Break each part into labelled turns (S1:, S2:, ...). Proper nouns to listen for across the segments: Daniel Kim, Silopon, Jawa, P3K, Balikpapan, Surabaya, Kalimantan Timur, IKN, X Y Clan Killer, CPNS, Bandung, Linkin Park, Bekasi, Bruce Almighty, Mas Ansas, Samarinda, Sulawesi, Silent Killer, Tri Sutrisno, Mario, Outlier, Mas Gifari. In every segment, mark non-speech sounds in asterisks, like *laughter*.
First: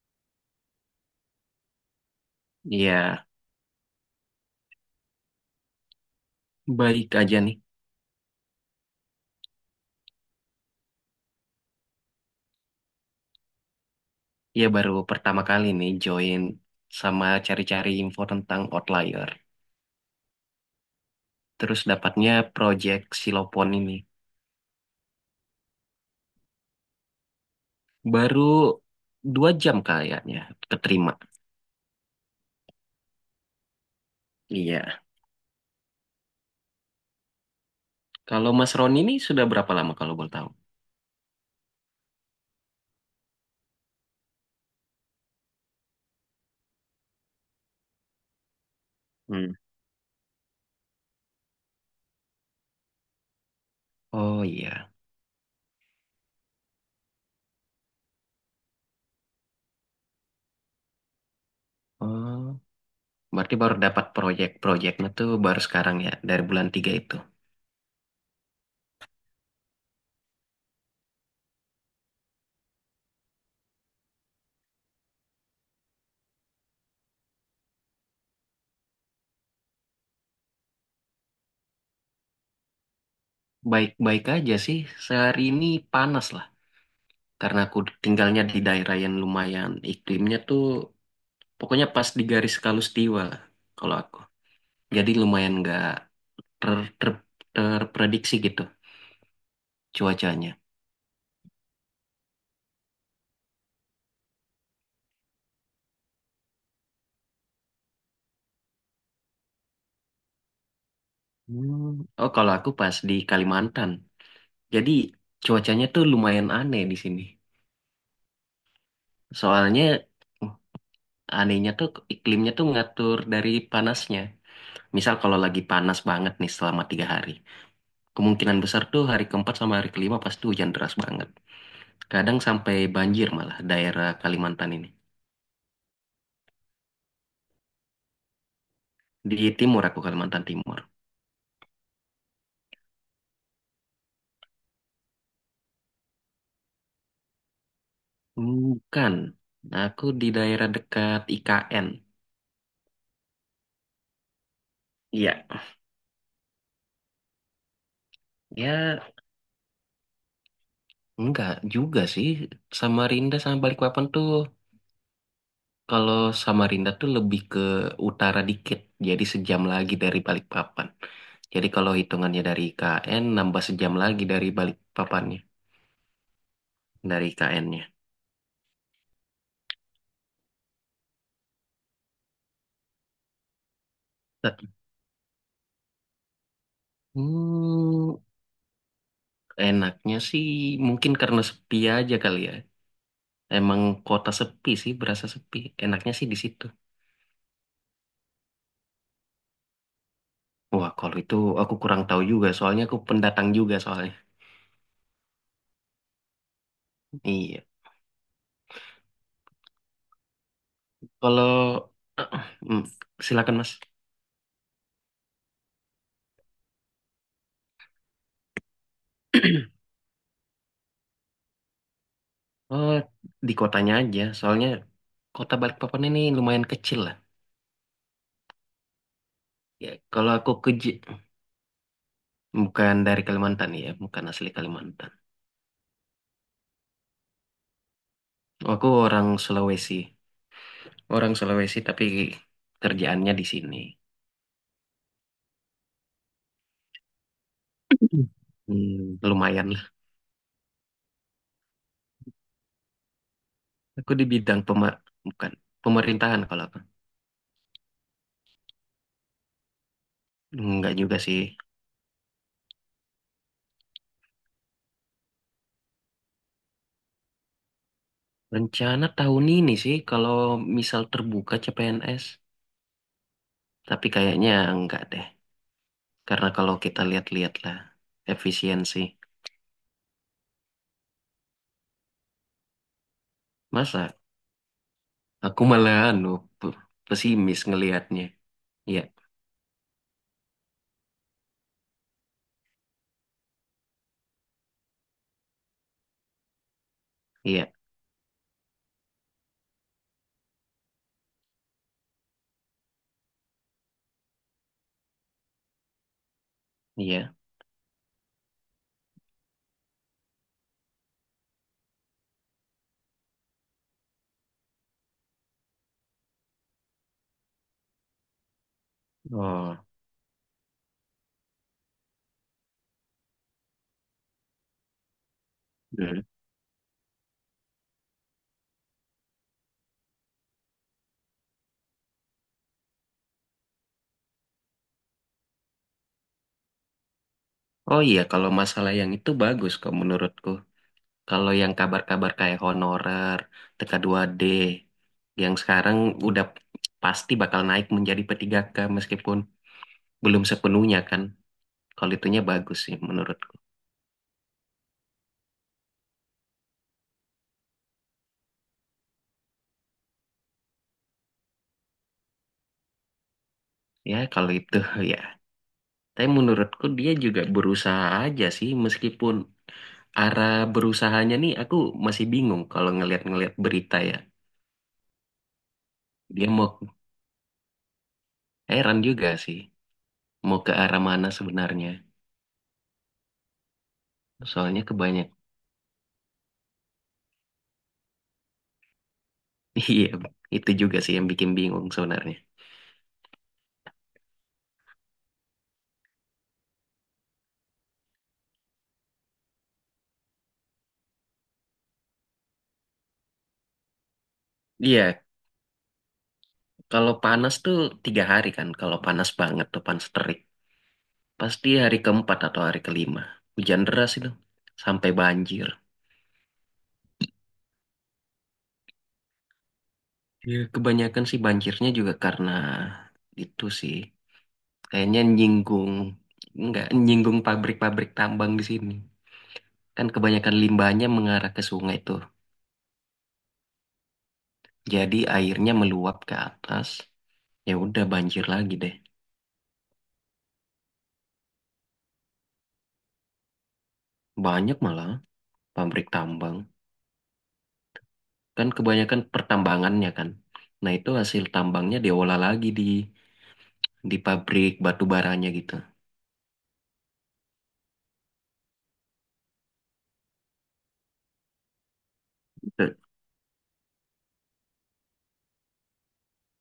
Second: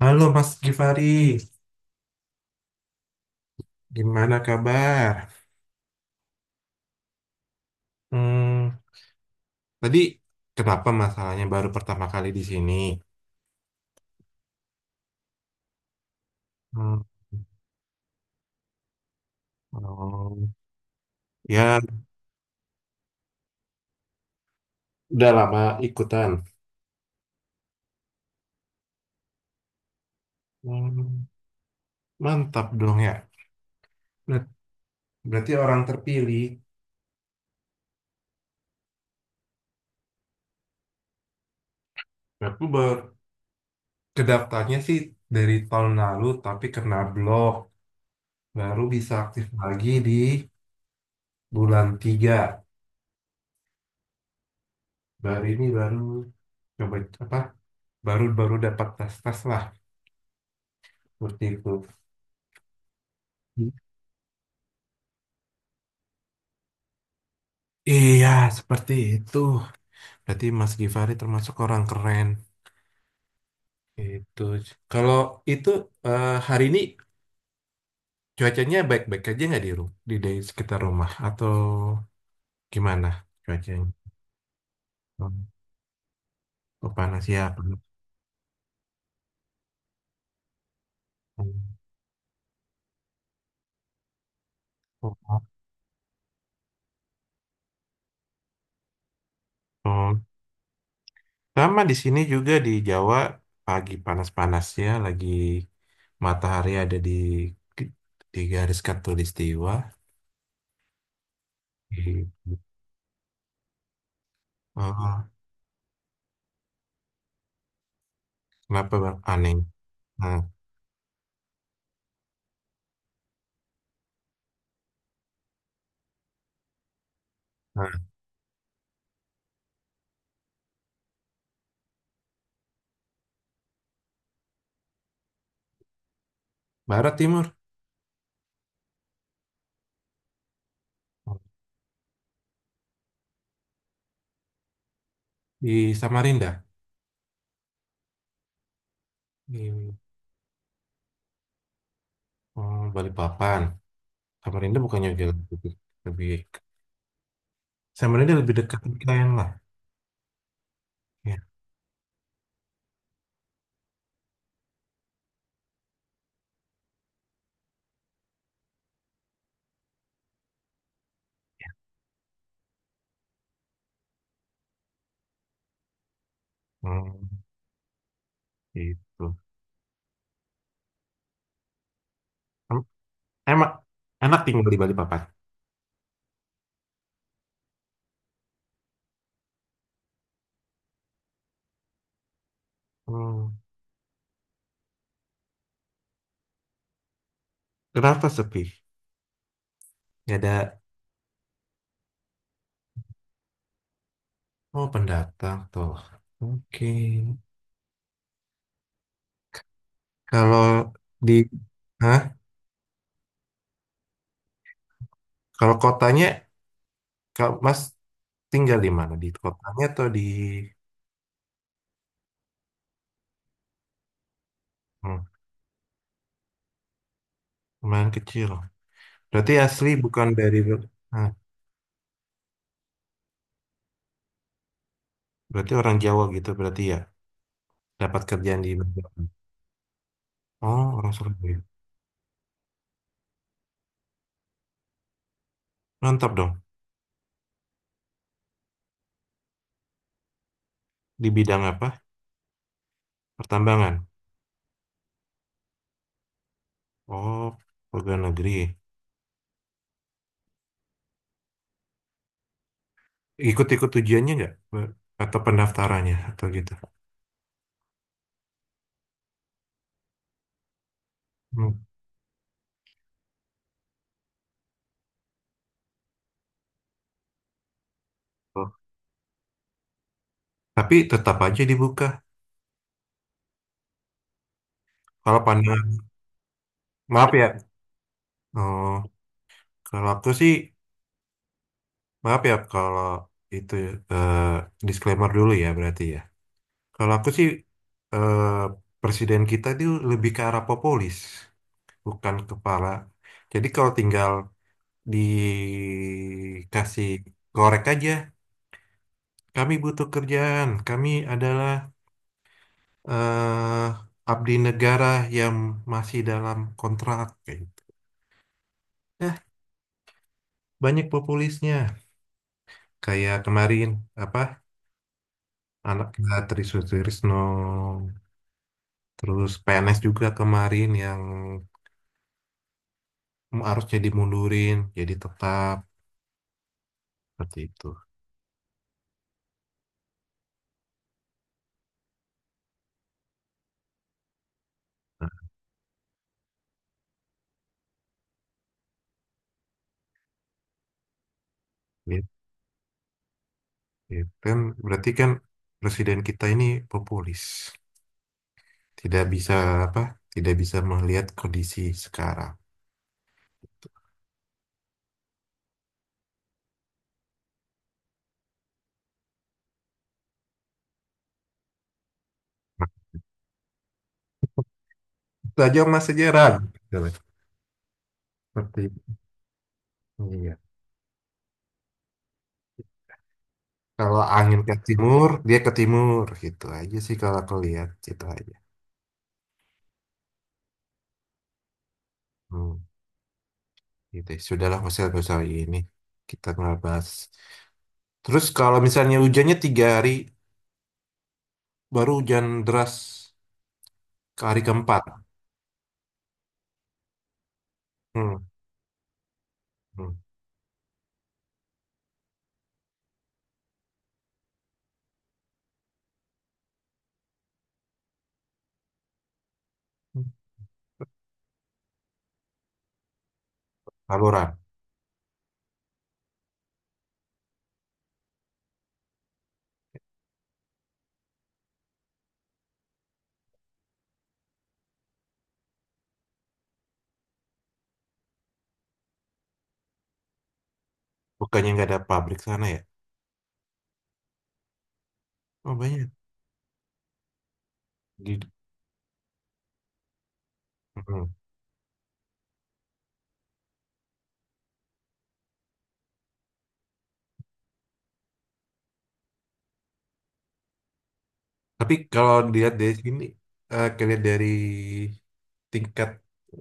S1: Halo Mas Gifari,
S2: Iya,
S1: gimana kabar?
S2: baik aja nih.
S1: Hmm, tadi kenapa masalahnya baru pertama kali di sini?
S2: Iya, baru pertama kali nih join
S1: Hmm,
S2: sama cari-cari info tentang Outlier.
S1: oh,
S2: Terus
S1: ya
S2: dapatnya project Silopon ini.
S1: udah lama ikutan.
S2: Baru 2 jam kayaknya keterima.
S1: Hmm, mantap dong ya. Ber-
S2: Iya.
S1: Berarti orang terpilih.
S2: Kalau Mas Roni ini sudah berapa lama kalau boleh tahu?
S1: Aku baru kedaftarnya sih dari tahun lalu, tapi kena blok. Baru bisa aktif
S2: Hmm.
S1: lagi di bulan 3.
S2: Oh iya.
S1: Baru ini baru coba apa? Baru baru dapat tes tes lah seperti itu.
S2: Oh, berarti baru dapat proyek-proyeknya tuh baru sekarang ya, dari bulan tiga itu.
S1: Iya, seperti itu. Berarti Mas Givari termasuk orang keren. Itu. Kalau itu hari ini cuacanya baik-baik aja nggak di sekitar rumah atau gimana cuacanya?
S2: Baik-baik aja sih.
S1: Hmm,
S2: Sehari ini panas lah.
S1: oh, panas ya.
S2: Karena aku
S1: Panas.
S2: tinggalnya di daerah yang lumayan iklimnya tuh pokoknya pas di garis Kalustiwa lah kalau aku. Jadi
S1: Oh,
S2: lumayan nggak ter- ter- terprediksi gitu
S1: oh.
S2: cuacanya.
S1: Sama di sini juga di Jawa pagi panas-panas ya, lagi matahari ada di garis khatulistiwa.
S2: Hmm.
S1: Gitu.
S2: Oh, kalau aku pas di Kalimantan. Jadi
S1: Oh,
S2: cuacanya tuh lumayan aneh di sini.
S1: kenapa bang? Aneh.
S2: Soalnya
S1: Nah,
S2: uh, anehnya tuh iklimnya tuh ngatur dari panasnya. Misal kalau lagi panas banget nih selama 3 hari.
S1: nah.
S2: Kemungkinan besar tuh hari keempat sama hari kelima pasti hujan deras banget. Kadang sampai banjir malah daerah Kalimantan ini.
S1: Barat Timur.
S2: Di timur aku Kalimantan Timur.
S1: Di Samarinda,
S2: Bukan.
S1: di
S2: Aku di daerah dekat IKN.
S1: oh, Balikpapan. Samarinda bukannya dia
S2: Iya.
S1: lebih, lebih lebih dekat
S2: Ya,
S1: UKM lah. Ya,
S2: enggak juga sih. Samarinda sama Balikpapan tuh, kalau Samarinda tuh lebih ke utara dikit. Jadi sejam lagi dari Balikpapan. Jadi
S1: ya.
S2: kalau hitungannya dari IKN, nambah sejam lagi dari Balikpapannya. Dari
S1: Hmm,
S2: IKN-nya.
S1: gitu. Em- Emak, enak tinggal di Balikpapan.
S2: Hmm, Enaknya sih mungkin karena sepi aja kali ya.
S1: Hmm,
S2: Emang kota sepi sih, berasa sepi. Enaknya sih di situ.
S1: kenapa sepi? Gak ada.
S2: Wah, kalau itu aku kurang tahu juga, soalnya aku pendatang juga soalnya.
S1: Oh, pendatang tuh. Oke.
S2: Iya.
S1: Kalau di,
S2: Kalau
S1: hah?
S2: *clears throat* Hmm, silakan Mas.
S1: Kalau kotanya, kalau Mas tinggal di mana? Di kotanya atau di
S2: Oh, di kotanya aja, soalnya
S1: hmm,
S2: kota Balikpapan ini lumayan kecil lah.
S1: lumayan kecil? Berarti
S2: Ya,
S1: asli bukan
S2: kalau aku
S1: dari,
S2: ke J-
S1: ah,
S2: bukan dari Kalimantan ya, bukan asli Kalimantan.
S1: berarti orang Jawa gitu berarti ya? Dapat kerjaan di
S2: Aku
S1: Magelang. Oh, orang
S2: Orang
S1: Surabaya.
S2: Sulawesi tapi kerjaannya di sini.
S1: Mantap dong.
S2: *clears throat* Lumayan lah.
S1: Di bidang apa? Pertambangan.
S2: Aku di bidang bukan pemerintahan kalau aku.
S1: Oh, pegawai negeri.
S2: Enggak juga sih.
S1: Ikut-ikut ujiannya nggak? Atau pendaftarannya? Atau gitu?
S2: Rencana tahun ini sih kalau misal terbuka
S1: Hmm.
S2: CPNS, tapi kayaknya enggak deh. Karena kalau kita lihat-lihat lah
S1: Oh.
S2: efisiensi.
S1: Tapi tetap aja dibuka.
S2: Masa
S1: Kalau
S2: aku
S1: pandang,
S2: malah anu pe-
S1: maaf ya.
S2: pesimis ngelihatnya.
S1: Oh,
S2: Iya,
S1: kalau aku sih, maaf ya kalau itu eh, disclaimer dulu ya berarti ya. Kalau aku sih
S2: iya,
S1: eh, presiden kita itu lebih ke arah populis, bukan kepala. Jadi kalau tinggal dikasih
S2: iya.
S1: korek aja. Kami butuh kerjaan. Kami adalah abdi negara yang masih dalam kontrak. Kayak gitu. Nah,
S2: Oh.
S1: banyak populisnya. Kayak kemarin apa
S2: Hmm.
S1: Tri Sutrisno, terus PNS juga kemarin yang harusnya dimundurin jadi tetap seperti itu.
S2: Oh iya, kalau masalah yang itu bagus kok menurutku. Kalau yang kabar-kabar kayak honorer, tk dua d
S1: Nah,
S2: yang sekarang udah pasti bakal naik menjadi P3K meskipun belum sepenuhnya kan. Kalau
S1: gitu.
S2: itunya bagus sih menurutku.
S1: Gitu. Kan berarti kan presiden kita ini populis, tidak bisa apa tidak bisa melihat kondisi sekarang.
S2: Ya, kalau itu *laughs* ya. Tapi menurutku dia juga berusaha aja sih meskipun arah berusahanya nih aku masih bingung
S1: Nah,
S2: kalau ngeliat-ngeliat berita ya.
S1: itu aja mas
S2: Dia
S1: sejarah
S2: mau
S1: gitu seperti
S2: Heran juga sih
S1: iya,
S2: mau ke arah mana sebenarnya.
S1: kalau angin ke
S2: Soalnya kebanyak.
S1: timur
S2: *laughs*
S1: dia ke timur gitu aja sih kalau aku lihat gitu aja.
S2: Iya, itu juga sih yang bikin bingung sebenarnya.
S1: Hmm, gitu ya. Sudahlah mas nggak usah ini, kita nggak bahas. Terus kalau misalnya hujannya 3 hari baru hujan deras ke hari keempat.
S2: Iya, kalau panas tuh tiga
S1: Hmm,
S2: hari kan. Kalau panas banget tuh panas
S1: hmm.
S2: terik. Pasti hari keempat atau hari kelima. Hujan deras itu sampai banjir. Ya, kebanyakan sih banjirnya juga karena itu sih.
S1: Saluran,
S2: Kayaknya nyinggung, nggak nyinggung pabrik-pabrik tambang di sini. Kan kebanyakan limbahnya mengarah ke sungai tuh. Jadi airnya meluap ke atas. Ya udah banjir lagi deh.
S1: bukannya nggak ada pabrik sana ya?
S2: Banyak malah
S1: Oh
S2: pabrik
S1: banyak.
S2: tambang.
S1: Di-
S2: Kan kebanyakan pertambangannya kan. Nah itu
S1: hmm.
S2: hasil tambangnya diolah lagi di pabrik batu baranya gitu.
S1: Tapi kalau dilihat dari sini, eh kalian dari tingkat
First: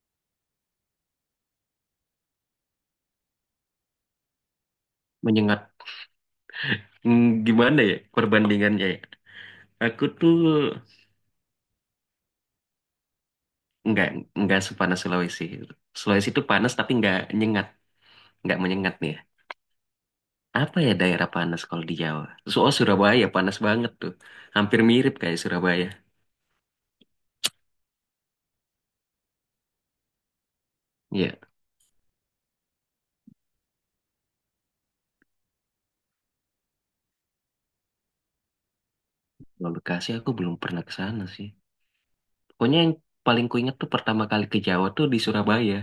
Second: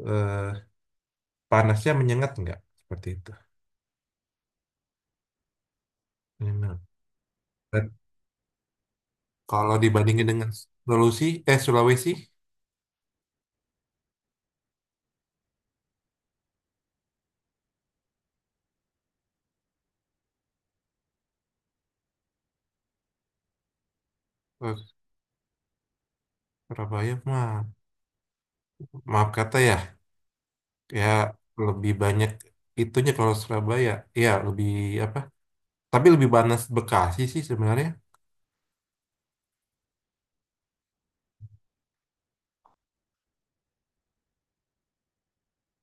S1: eh, panasnya menyengat nggak? Seperti itu.
S2: Menyengat,
S1: Menyengat.
S2: Gimana
S1: Dan
S2: ya perbandingannya ya?
S1: kalau
S2: Aku
S1: dibandingin
S2: tuh
S1: dengan Sulawesi, eh Sulawesi,
S2: nggak nggak sepanas Sulawesi. Sulawesi itu panas tapi nggak nyengat, nggak menyengat nih ya. Apa ya daerah panas kalau di Jawa? Soal Surabaya panas banget tuh, hampir
S1: eh,
S2: mirip kayak Surabaya.
S1: Surabaya mah, maaf kata ya, ya
S2: Iya,
S1: lebih banyak itunya kalau Surabaya, ya lebih apa? Tapi lebih panas Bekasi sih sebenarnya.
S2: kalau Bekasi aku belum pernah ke sana sih. Pokoknya yang paling kuingat tuh pertama kali ke Jawa tuh di Surabaya.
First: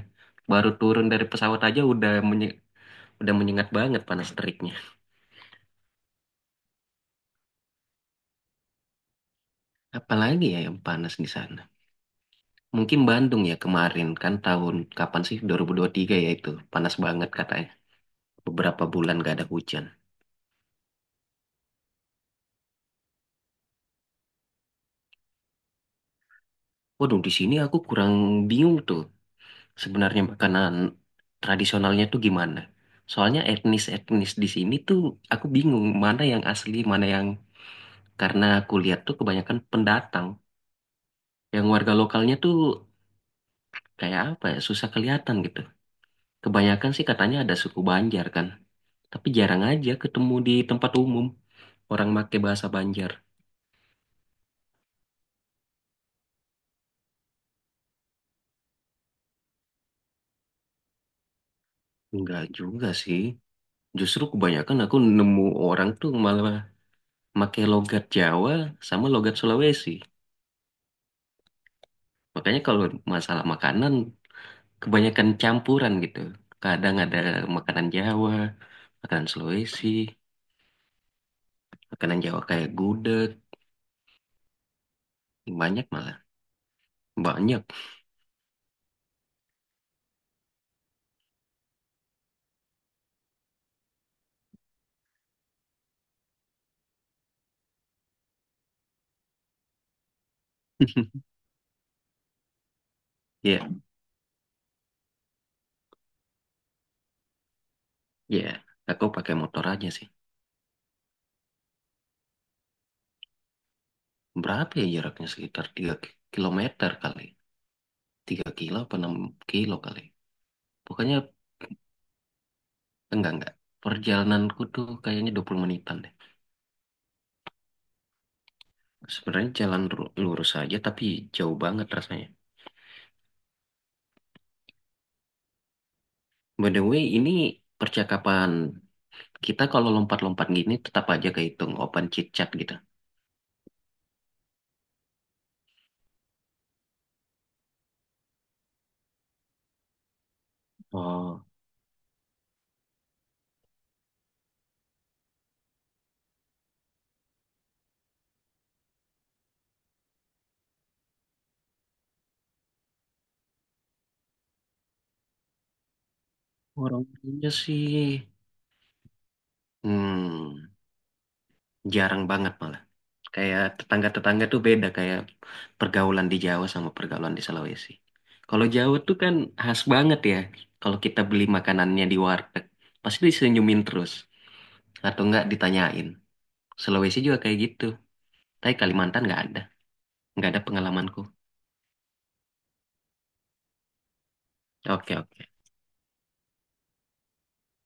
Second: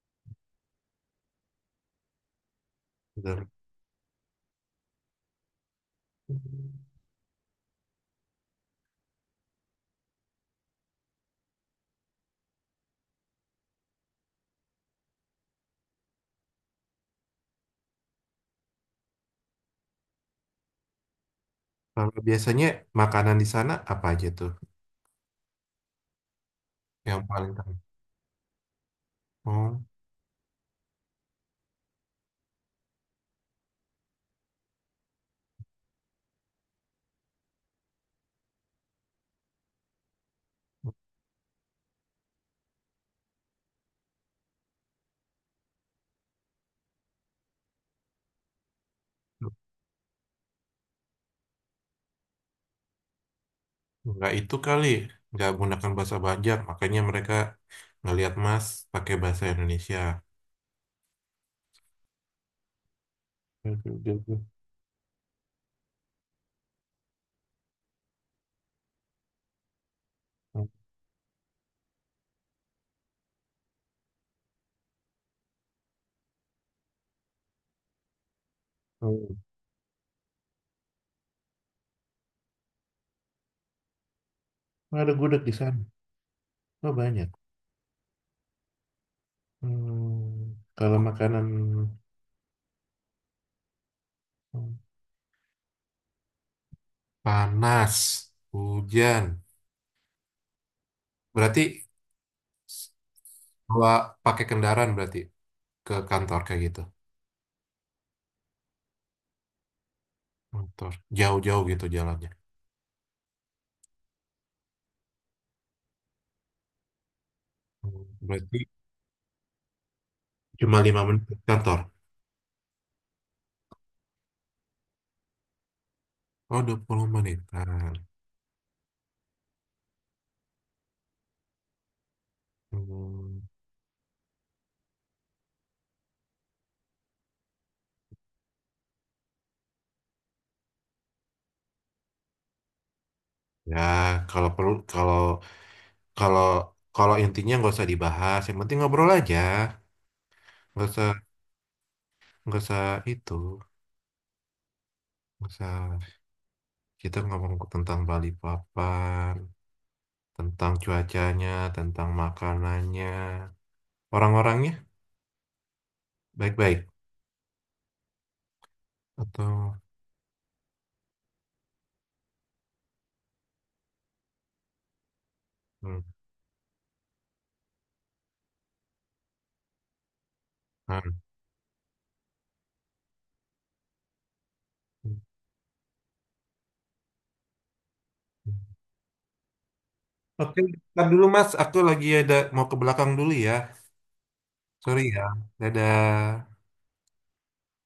S2: Baru turun dari pesawat aja udah
S1: Betul.
S2: menyengat banget panas teriknya. Apalagi ya yang panas di sana. Mungkin Bandung ya kemarin kan tahun kapan sih dua ribu tiga ya itu panas banget katanya. Beberapa bulan gak ada hujan.
S1: Kalau biasanya makanan di sana apa aja tuh
S2: Waduh,
S1: yang
S2: di
S1: paling
S2: sini aku
S1: terkenal?
S2: kurang bingung tuh
S1: Oh.
S2: sebenarnya makanan tradisionalnya tuh gimana. Soalnya etnis-etnis di sini tuh aku bingung mana yang asli, mana yang karena aku lihat tuh kebanyakan pendatang. Yang warga lokalnya tuh kayak apa ya, susah kelihatan gitu. Kebanyakan sih katanya ada suku Banjar kan, tapi jarang aja ketemu di tempat umum orang make bahasa Banjar.
S1: Nggak itu kali, nggak menggunakan bahasa Banjar, makanya mereka ngelihat Mas pakai bahasa Indonesia.
S2: Enggak juga sih.
S1: Oke, oke,
S2: Justru
S1: oke.
S2: kebanyakan aku nemu orang tuh malah pakai logat Jawa sama logat Sulawesi. Makanya kalau masalah makanan kebanyakan campuran gitu. Kadang ada makanan Jawa, makanan
S1: Hmm.
S2: Sulawesi, makanan Jawa kayak gudeg,
S1: Ada gudeg di sana.
S2: banyak malah.
S1: Oh, banyak.
S2: Banyak.
S1: Hmm, kalau makanan hmm, panas, hujan,
S2: *laughs*
S1: berarti
S2: Ya,
S1: bawa pakai kendaraan berarti ke kantor kayak gitu.
S2: ya. Aku pakai motor aja sih.
S1: Kantor jauh-jauh gitu jalannya.
S2: Berapa ya jaraknya sekitar 3 kilometer kali.
S1: Hmm,
S2: tiga
S1: berarti
S2: kilo apa 6 kilo kali.
S1: cuma lima
S2: Pokoknya
S1: menit ke kantor.
S2: enggak enggak. Perjalananku tuh kayaknya 20 menitan deh.
S1: Oh, 20 menitan.
S2: Sebenarnya jalan lurus aja tapi jauh banget rasanya.
S1: Hmm.
S2: By the way, ini percakapan kita kalau lompat-lompat gini tetap aja kehitung open chit chat gitu.
S1: Ya, kalau perlu kalau kalau kalau intinya nggak usah dibahas, yang penting ngobrol aja. Nggak usah
S2: Oh,
S1: nggak usah itu, nggak usah kita ngomong tentang Bali Papan, tentang cuacanya, tentang makanannya, orang-orangnya baik-baik
S2: orangnya sih
S1: atau
S2: hmm, jarang banget malah. Kayak tetangga-tetangga tuh beda kayak
S1: hmm,
S2: pergaulan di Jawa sama pergaulan di Sulawesi. Kalau Jawa tuh kan khas banget ya. Kalau
S1: hmm.
S2: kita beli makanannya di warteg, pasti disenyumin terus atau enggak ditanyain. Sulawesi juga kayak gitu. Tapi Kalimantan nggak
S1: Oke,
S2: ada
S1: ntar
S2: pengalamanku.
S1: dulu Mas, aku lagi ada mau ke belakang dulu ya. Sorry
S2: Oke,
S1: ya.
S2: oke.
S1: Dadah.